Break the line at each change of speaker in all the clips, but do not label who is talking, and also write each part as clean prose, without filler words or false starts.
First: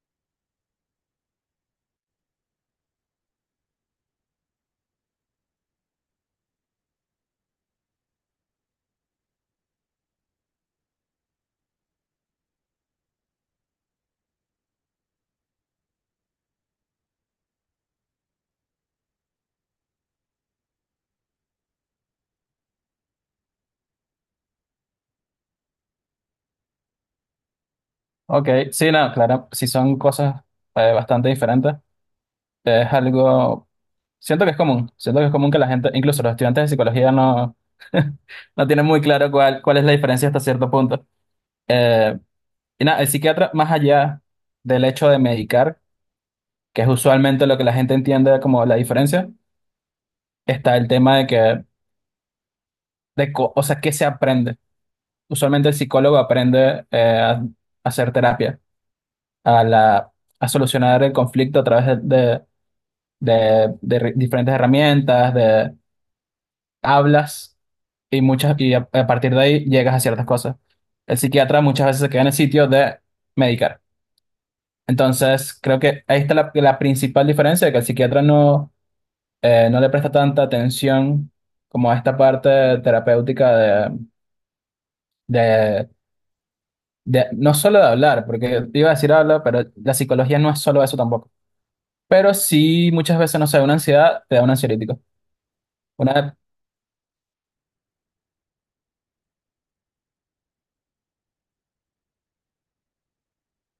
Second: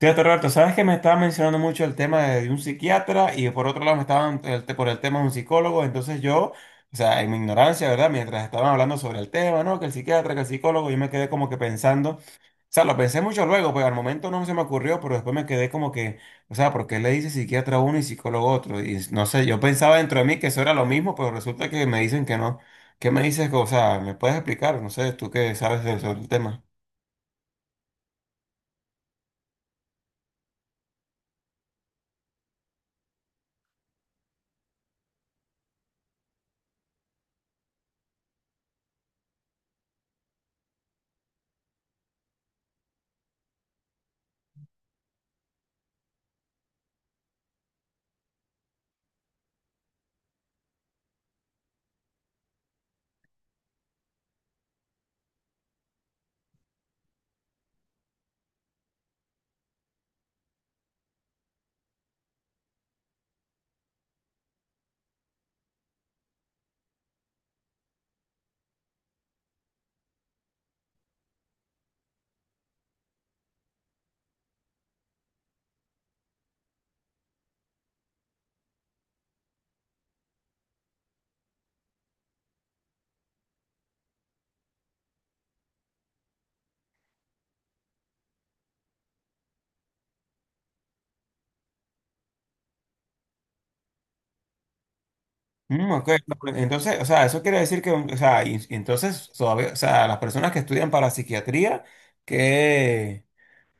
Fíjate, Roberto, sabes que me estaba mencionando mucho el tema de un psiquiatra y por otro lado me estaban por el tema de un psicólogo, entonces yo, o sea, en mi ignorancia, ¿verdad? Mientras estaban hablando sobre el tema, ¿no? Que el psiquiatra, que el psicólogo, yo me quedé como que pensando, o sea, lo pensé mucho luego, pues al momento no se me ocurrió, pero después me quedé como que, o sea, ¿por qué le dice psiquiatra a uno y psicólogo a otro? Y no sé, yo pensaba dentro de mí que eso era lo mismo, pero resulta que me dicen que no. ¿Qué me dices? O sea, ¿me puedes explicar? No sé, tú sobre el tema.
Ok, sí, no, claro, sí son cosas bastante diferentes. Es algo, siento que es común, siento que es común que la gente, incluso los estudiantes de psicología no, no tienen muy claro cuál es la diferencia hasta cierto punto. Eh, y nada, el psiquiatra, más allá del hecho de medicar, que es usualmente lo que la gente entiende como la diferencia, está el tema de o sea, ¿qué se aprende? Usualmente el psicólogo aprende a hacer terapia, a la, a solucionar el conflicto a través diferentes herramientas, de hablas y muchas a partir de ahí llegas a ciertas cosas. El psiquiatra muchas veces se queda en el sitio de medicar. Entonces, creo que ahí está la principal diferencia, que el psiquiatra no, no le presta tanta atención como a esta parte terapéutica de, de, no solo de hablar, porque iba a decir habla, pero la psicología no es solo eso tampoco. Pero sí, muchas veces, no sé, una ansiedad te da un ansiolítico.
Mm, ok, no,
Una
pues, entonces, o sea, eso quiere decir que, o sea, y entonces, todavía, o sea, las personas que estudian para psiquiatría, que...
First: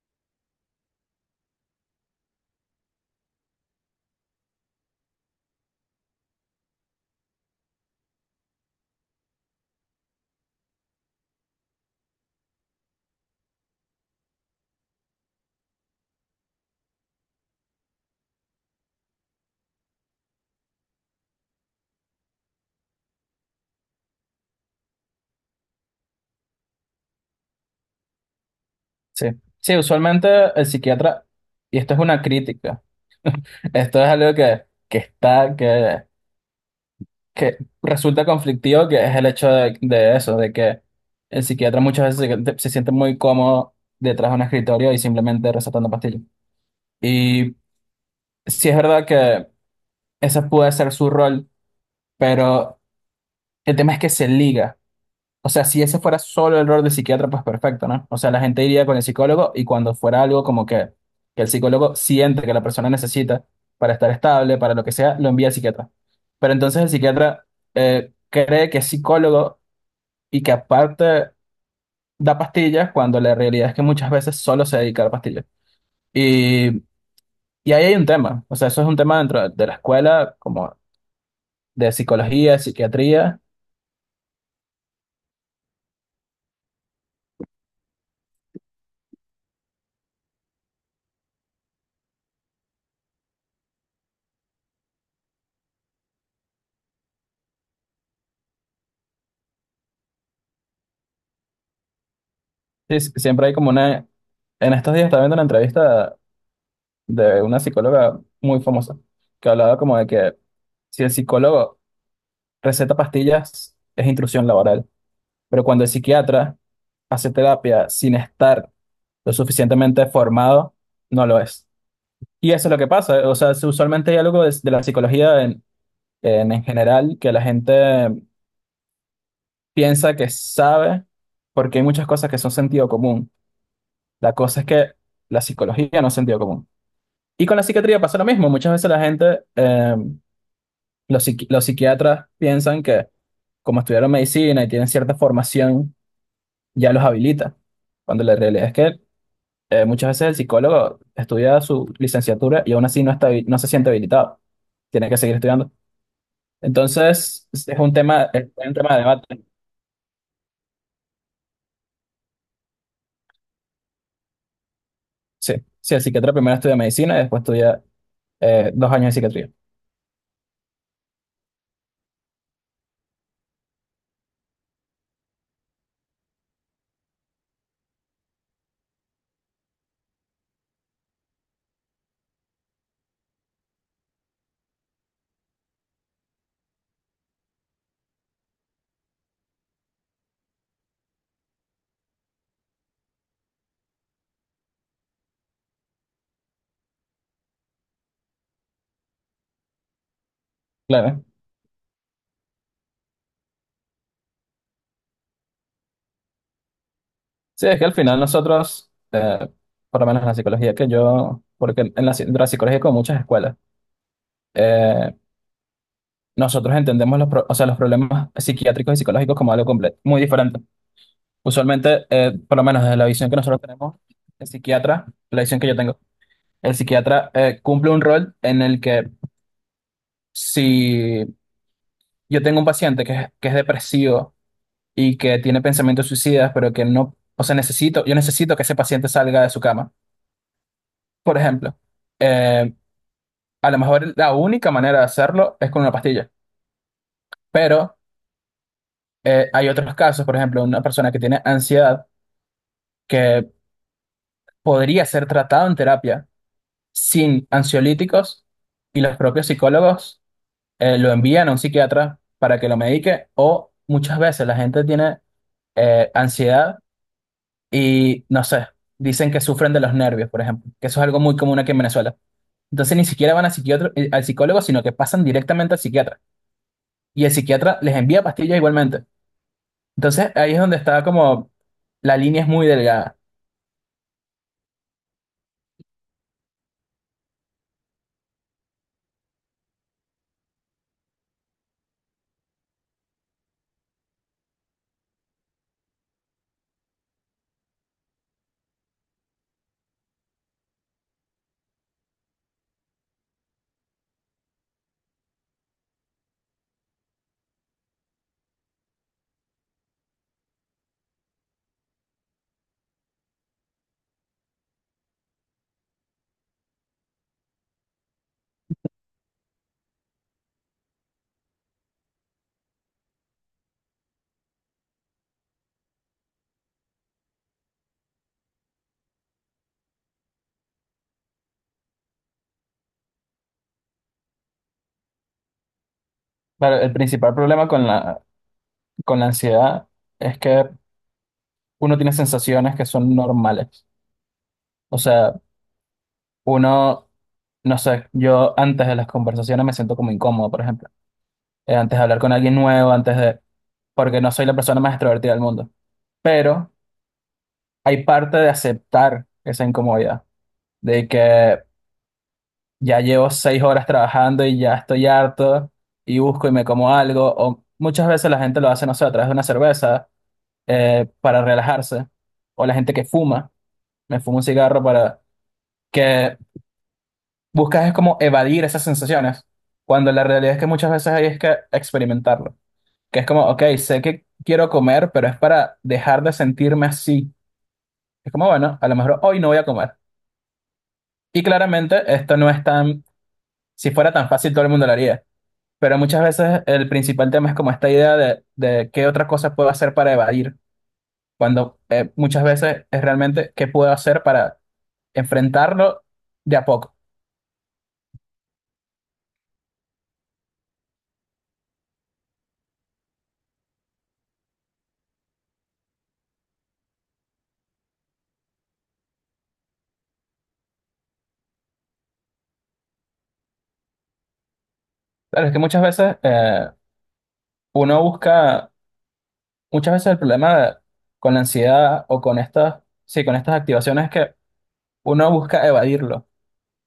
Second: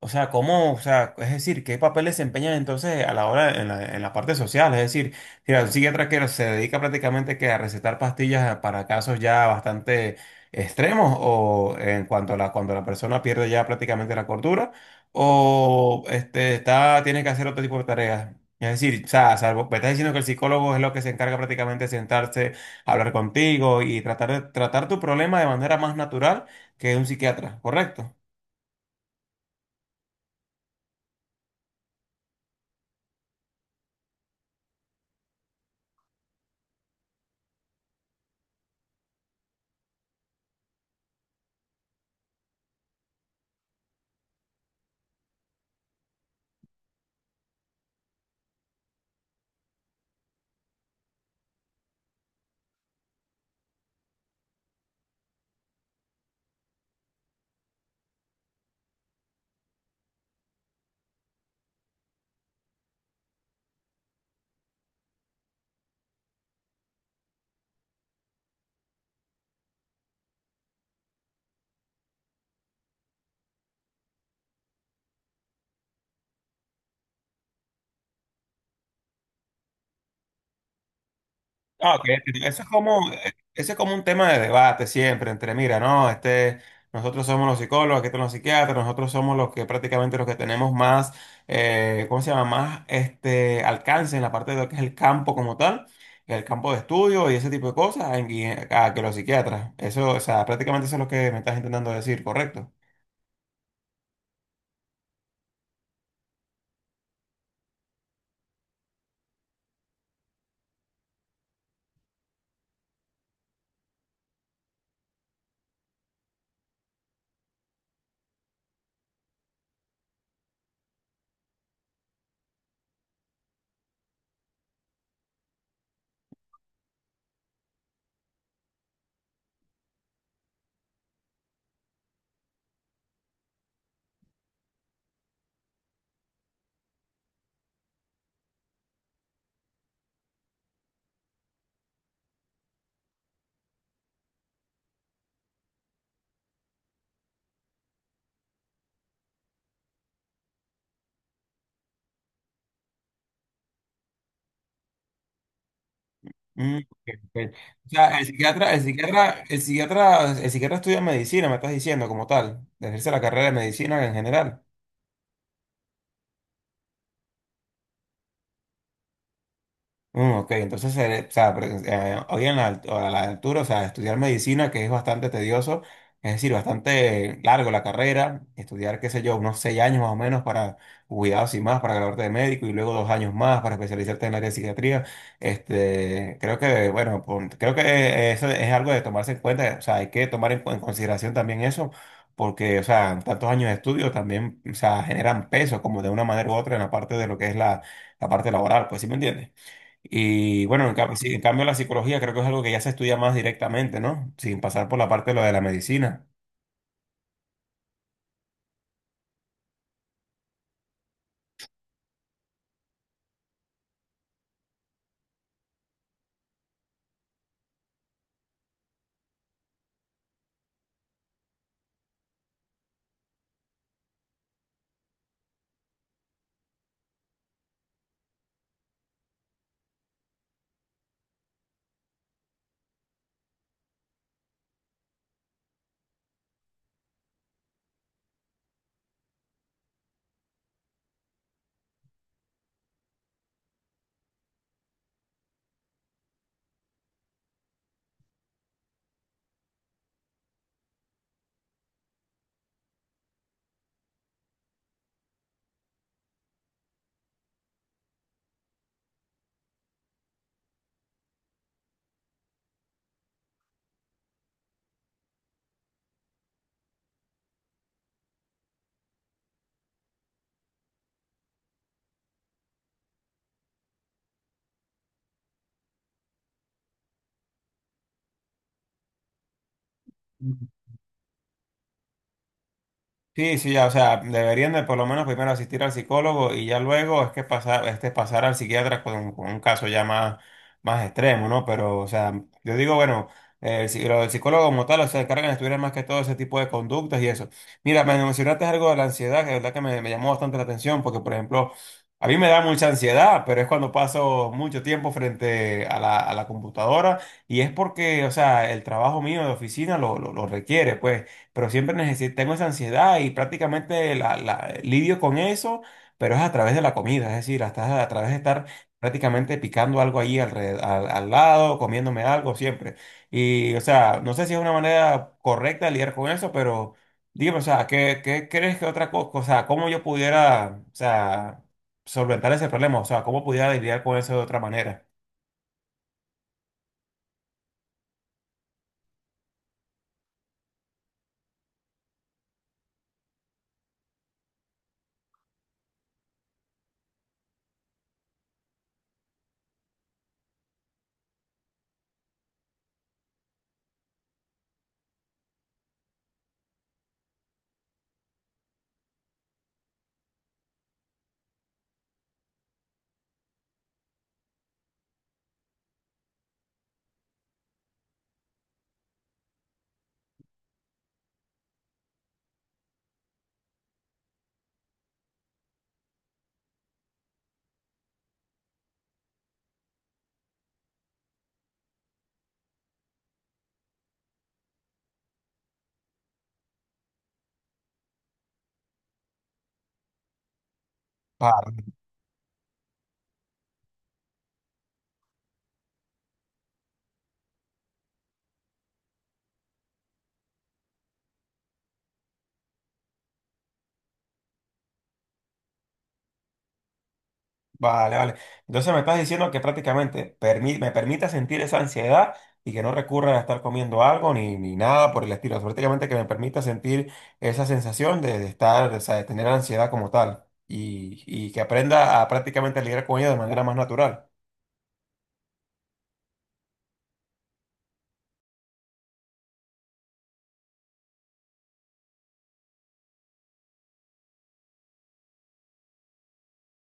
O sea, ¿cómo, o sea, es decir, qué papel desempeñan entonces a la hora en en la parte social? Es decir, mira, un psiquiatra que se dedica prácticamente que a recetar pastillas para casos ya bastante extremos o en cuanto a la, cuando la persona pierde ya prácticamente la cordura o este, está, tiene que hacer otro tipo de tareas. Es decir, o sea, salvo, me estás diciendo que el psicólogo es lo que se encarga prácticamente de sentarse, hablar contigo y tratar de tratar tu problema de manera más natural que un psiquiatra, ¿correcto?
sí, sí, usualmente el psiquiatra, y esto es una crítica, esto es algo que resulta conflictivo, que es el hecho de eso, de que el psiquiatra muchas veces se siente muy cómodo detrás de un escritorio y simplemente recetando pastillas. Y sí es verdad que ese puede ser su rol, pero el tema es que se liga. O sea, si ese fuera solo el rol de psiquiatra, pues perfecto, ¿no? O sea, la gente iría con el psicólogo y cuando fuera algo como que el psicólogo siente que la persona necesita para estar estable, para lo que sea, lo envía al psiquiatra. Pero entonces el psiquiatra cree que es psicólogo y que aparte da pastillas cuando la realidad es que muchas veces solo se dedica a la pastilla. Y, y ahí hay un tema, o sea, eso es un tema dentro de la escuela, como de
Ah, ok,
psicología,
eso es como,
psiquiatría.
ese es como un tema de debate siempre entre, mira, no, este, nosotros somos los psicólogos, aquí están los psiquiatras, nosotros somos los que prácticamente los que tenemos más, ¿cómo se llama? Más este alcance en la parte de lo que es el campo como tal, el campo de estudio y ese tipo de cosas, a que los psiquiatras. Eso, o sea, prácticamente eso es lo que me estás intentando decir, ¿correcto?
Sí, sí, siempre hay como una... En estos días estaba viendo una entrevista de una psicóloga muy famosa, que hablaba como de que si el psicólogo receta pastillas, es intrusión laboral, pero cuando el psiquiatra hace terapia sin estar lo suficientemente formado, no lo es. Y eso es lo que pasa, o sea, usualmente hay algo de la psicología en general que la gente piensa que sabe, porque hay muchas cosas que son sentido común. La cosa es que la psicología no es sentido común. Y con la psiquiatría pasa lo mismo, muchas veces la gente... los, los psiquiatras piensan que como estudiaron medicina y tienen cierta formación, ya los habilita, cuando la realidad es que muchas veces el psicólogo estudia su licenciatura y aún así no está, no se siente habilitado, tiene que seguir estudiando.
Mm, ok,
Entonces,
ok. O sea, el
es
psiquiatra,
un
el
tema de
psiquiatra,
debate.
el psiquiatra, el psiquiatra estudia medicina, me estás diciendo como tal, ejerce la carrera de medicina en general.
Sí, sí, el psiquiatra primero estudia medicina y después estudia 2 años de psiquiatría.
Mm, ok, entonces, o sea, hoy en a la altura, o sea, estudiar medicina, que es bastante tedioso, es decir, bastante largo la carrera, estudiar, qué sé yo, unos seis años más o menos para cuidados y más, para graduarte de médico y luego dos años más para especializarte en el área de psiquiatría, este, creo que, bueno, creo que eso es algo de tomarse en cuenta, o sea, hay que tomar en consideración también eso, porque, o sea, tantos años de estudio también, o sea, generan peso como de una manera u otra en la parte de lo que es la, la parte laboral, pues, ¿sí me entiendes? Y bueno,
Claro.
sí, en cambio la psicología creo que es algo que ya se estudia más directamente, ¿no? Sin pasar por la parte de lo de la medicina.
Sí, es que al final nosotros, por lo menos en la psicología que yo, porque en la psicología hay como muchas escuelas, eh, nosotros entendemos o sea, los problemas psiquiátricos y psicológicos como algo completo, muy diferente. Usualmente, por lo menos desde la visión que nosotros tenemos, el psiquiatra, la visión que yo tengo, el psiquiatra cumple un rol en el que si yo tengo un paciente que es depresivo y que tiene pensamientos suicidas, pero que no, o sea, necesito, yo necesito que ese paciente salga de su cama, por ejemplo, eh, a lo mejor la única manera de hacerlo es con una pastilla, pero hay otros casos, por ejemplo, una persona que tiene ansiedad, que podría ser tratado en terapia sin ansiolíticos y los propios psicólogos lo envían a un psiquiatra para que lo medique o muchas veces la gente tiene ansiedad y no sé, dicen que sufren de los nervios, por ejemplo, que eso es algo muy común aquí en Venezuela. Entonces ni siquiera van a al psicólogo, sino que pasan directamente al psiquiatra y el psiquiatra les envía pastillas igualmente. Entonces ahí es donde está como la línea es muy delgada.
Sí, sí, ya, o sea, deberían de por lo menos primero asistir al psicólogo y ya luego es que pasar, este, pasar al psiquiatra con un caso ya más, más extremo, ¿no? Pero, o sea, yo digo, bueno, lo del psicólogo como tal, o sea, se encargan de estudiar más que todo ese tipo de conductas y eso. Mira, me mencionaste algo de la ansiedad, que de verdad que me llamó bastante la atención, porque, por ejemplo, a mí me da mucha ansiedad, pero es cuando paso mucho tiempo frente a a la computadora y es porque, o sea, el trabajo mío de oficina lo, lo requiere, pues pero siempre necesito, tengo esa ansiedad y prácticamente lidio con eso, pero es a través de la comida, es decir, hasta a través de estar prácticamente picando algo allí alrededor, al lado, comiéndome algo siempre. Y, o sea, no sé si es una manera correcta de lidiar con eso, pero dígame, o sea, ¿qué, qué crees que otra cosa, o sea, cómo yo pudiera, o sea, solventar ese problema, o sea, cómo pudiera lidiar con eso de otra manera?
Claro, el principal problema con con la ansiedad es que uno tiene sensaciones que son normales. O sea, uno, no sé, yo antes de las conversaciones me siento como incómodo, por ejemplo. Antes de hablar con alguien nuevo, antes de... porque no soy la persona más extrovertida del mundo. Pero hay parte de aceptar esa incomodidad, de que ya llevo 6 horas trabajando y ya estoy harto y busco y me como algo. O muchas veces la gente lo hace, no sé, a través de una cerveza para relajarse. O la gente que fuma, me fumo un cigarro para que buscas es como evadir esas sensaciones, cuando la realidad es que muchas veces hay es que experimentarlo. Que es como, ok, sé que quiero comer, pero es para dejar de sentirme así. Es como, bueno, a lo mejor hoy no voy a comer. Y claramente esto no es tan, si fuera tan fácil todo el mundo lo haría. Pero muchas veces el principal tema es como esta idea de qué otra cosa puedo hacer para evadir, cuando muchas veces es realmente qué puedo hacer para enfrentarlo de a poco.
Vale, vale. Entonces me estás diciendo que prácticamente me permita sentir esa ansiedad y que no recurra a estar comiendo algo ni nada por el estilo. Prácticamente que me permita sentir esa sensación de estar, o sea, de tener ansiedad como tal y que aprenda a prácticamente lidiar con ella de manera más natural.
Claro, es que muchas veces uno busca muchas veces el problema con la ansiedad o con estas, sí, con estas activaciones es que uno busca evadirlo.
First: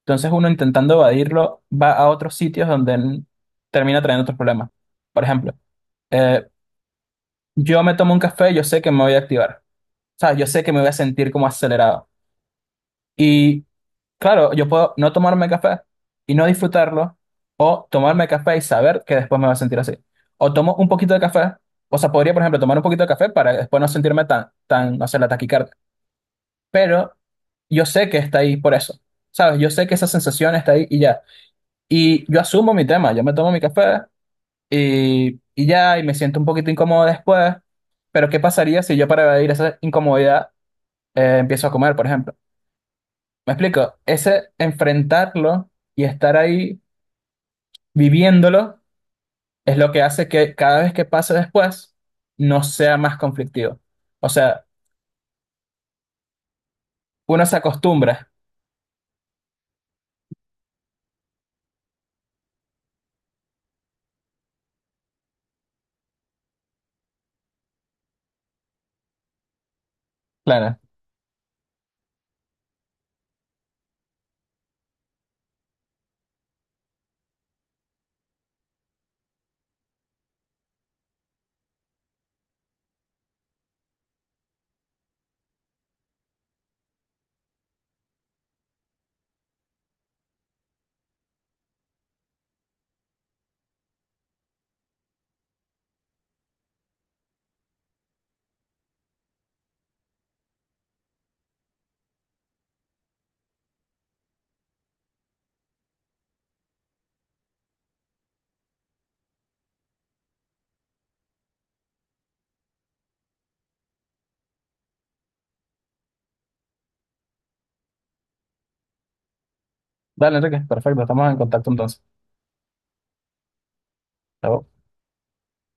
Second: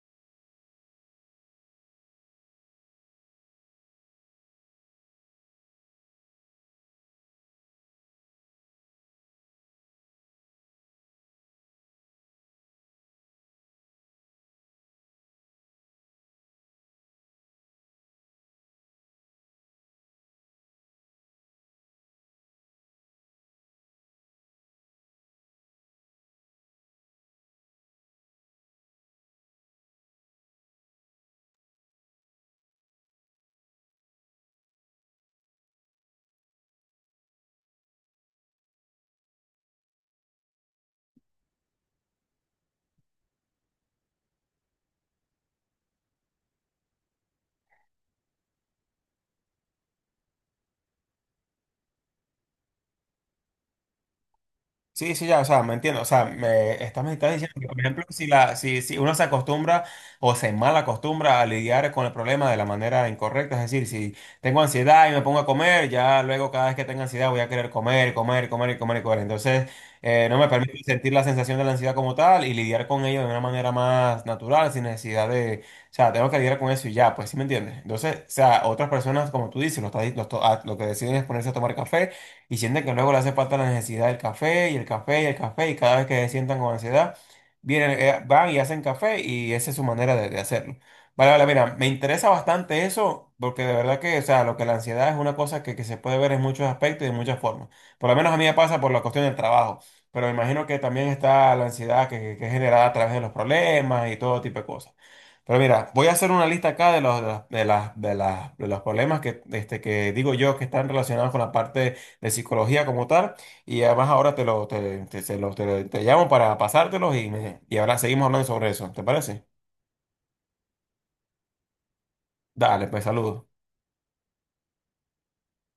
Entonces uno intentando evadirlo va a otros sitios donde termina trayendo otros problemas. Por ejemplo, eh, yo me tomo un café, yo sé que me voy a activar. O sea, yo sé que me voy a sentir como acelerado. Y claro, yo puedo no tomarme café y no disfrutarlo, o tomarme café y saber que después me voy a sentir así. O tomo un poquito de café, o sea, podría, por ejemplo, tomar un poquito de café para después no sentirme no sé, la taquicardia pero yo sé que está ahí por eso, ¿sabes? Yo sé que esa sensación está ahí y ya. Y yo asumo mi tema, yo me tomo mi café y ya, y me siento un poquito incómodo después, pero ¿qué pasaría si yo para evadir esa incomodidad empiezo a comer, por ejemplo? ¿Me explico? Ese enfrentarlo y estar ahí viviéndolo es lo que hace que cada vez que pase después no sea más conflictivo. O sea,
Sí, sí, ya, o sea, me entiendo, o sea, me estás
uno
diciendo
se
que, por ejemplo, si,
acostumbra.
la, si, si uno se acostumbra o se mal acostumbra a lidiar con el problema de la manera incorrecta, es decir, si tengo ansiedad y me pongo a comer, ya luego cada vez que tenga ansiedad voy a querer comer, comer, comer y comer y comer. Entonces, no me
Claro.
permite sentir la sensación de la ansiedad como tal y lidiar con ello de una manera más natural, sin necesidad de, o sea, tengo que lidiar con eso y ya, pues, ¿sí me entiendes? Entonces, o sea, otras personas, como tú dices, lo que deciden es ponerse a tomar café y sienten que luego le hace falta la necesidad del café y el café y el café y cada vez que se sientan con ansiedad, vienen, van y hacen café y esa es su manera de hacerlo. Vale, vale, mira, me interesa bastante eso porque de verdad que, o sea, lo que la ansiedad es una cosa que se puede ver en muchos aspectos y de muchas formas. Por lo menos a mí me pasa por la cuestión del trabajo, pero me imagino que también está la ansiedad que es generada a través de los problemas y todo tipo de cosas. Pero mira, voy a hacer una lista acá de los, de los problemas que, este, que digo yo que están relacionados con la parte de psicología como tal. Y además ahora te lo, te- se lo- te- te llamo para pasártelos y, y ahora seguimos hablando sobre eso. ¿Te parece?
Dale, Enrique, perfecto, estamos en contacto entonces.
Dale, pues saludos.
Chao.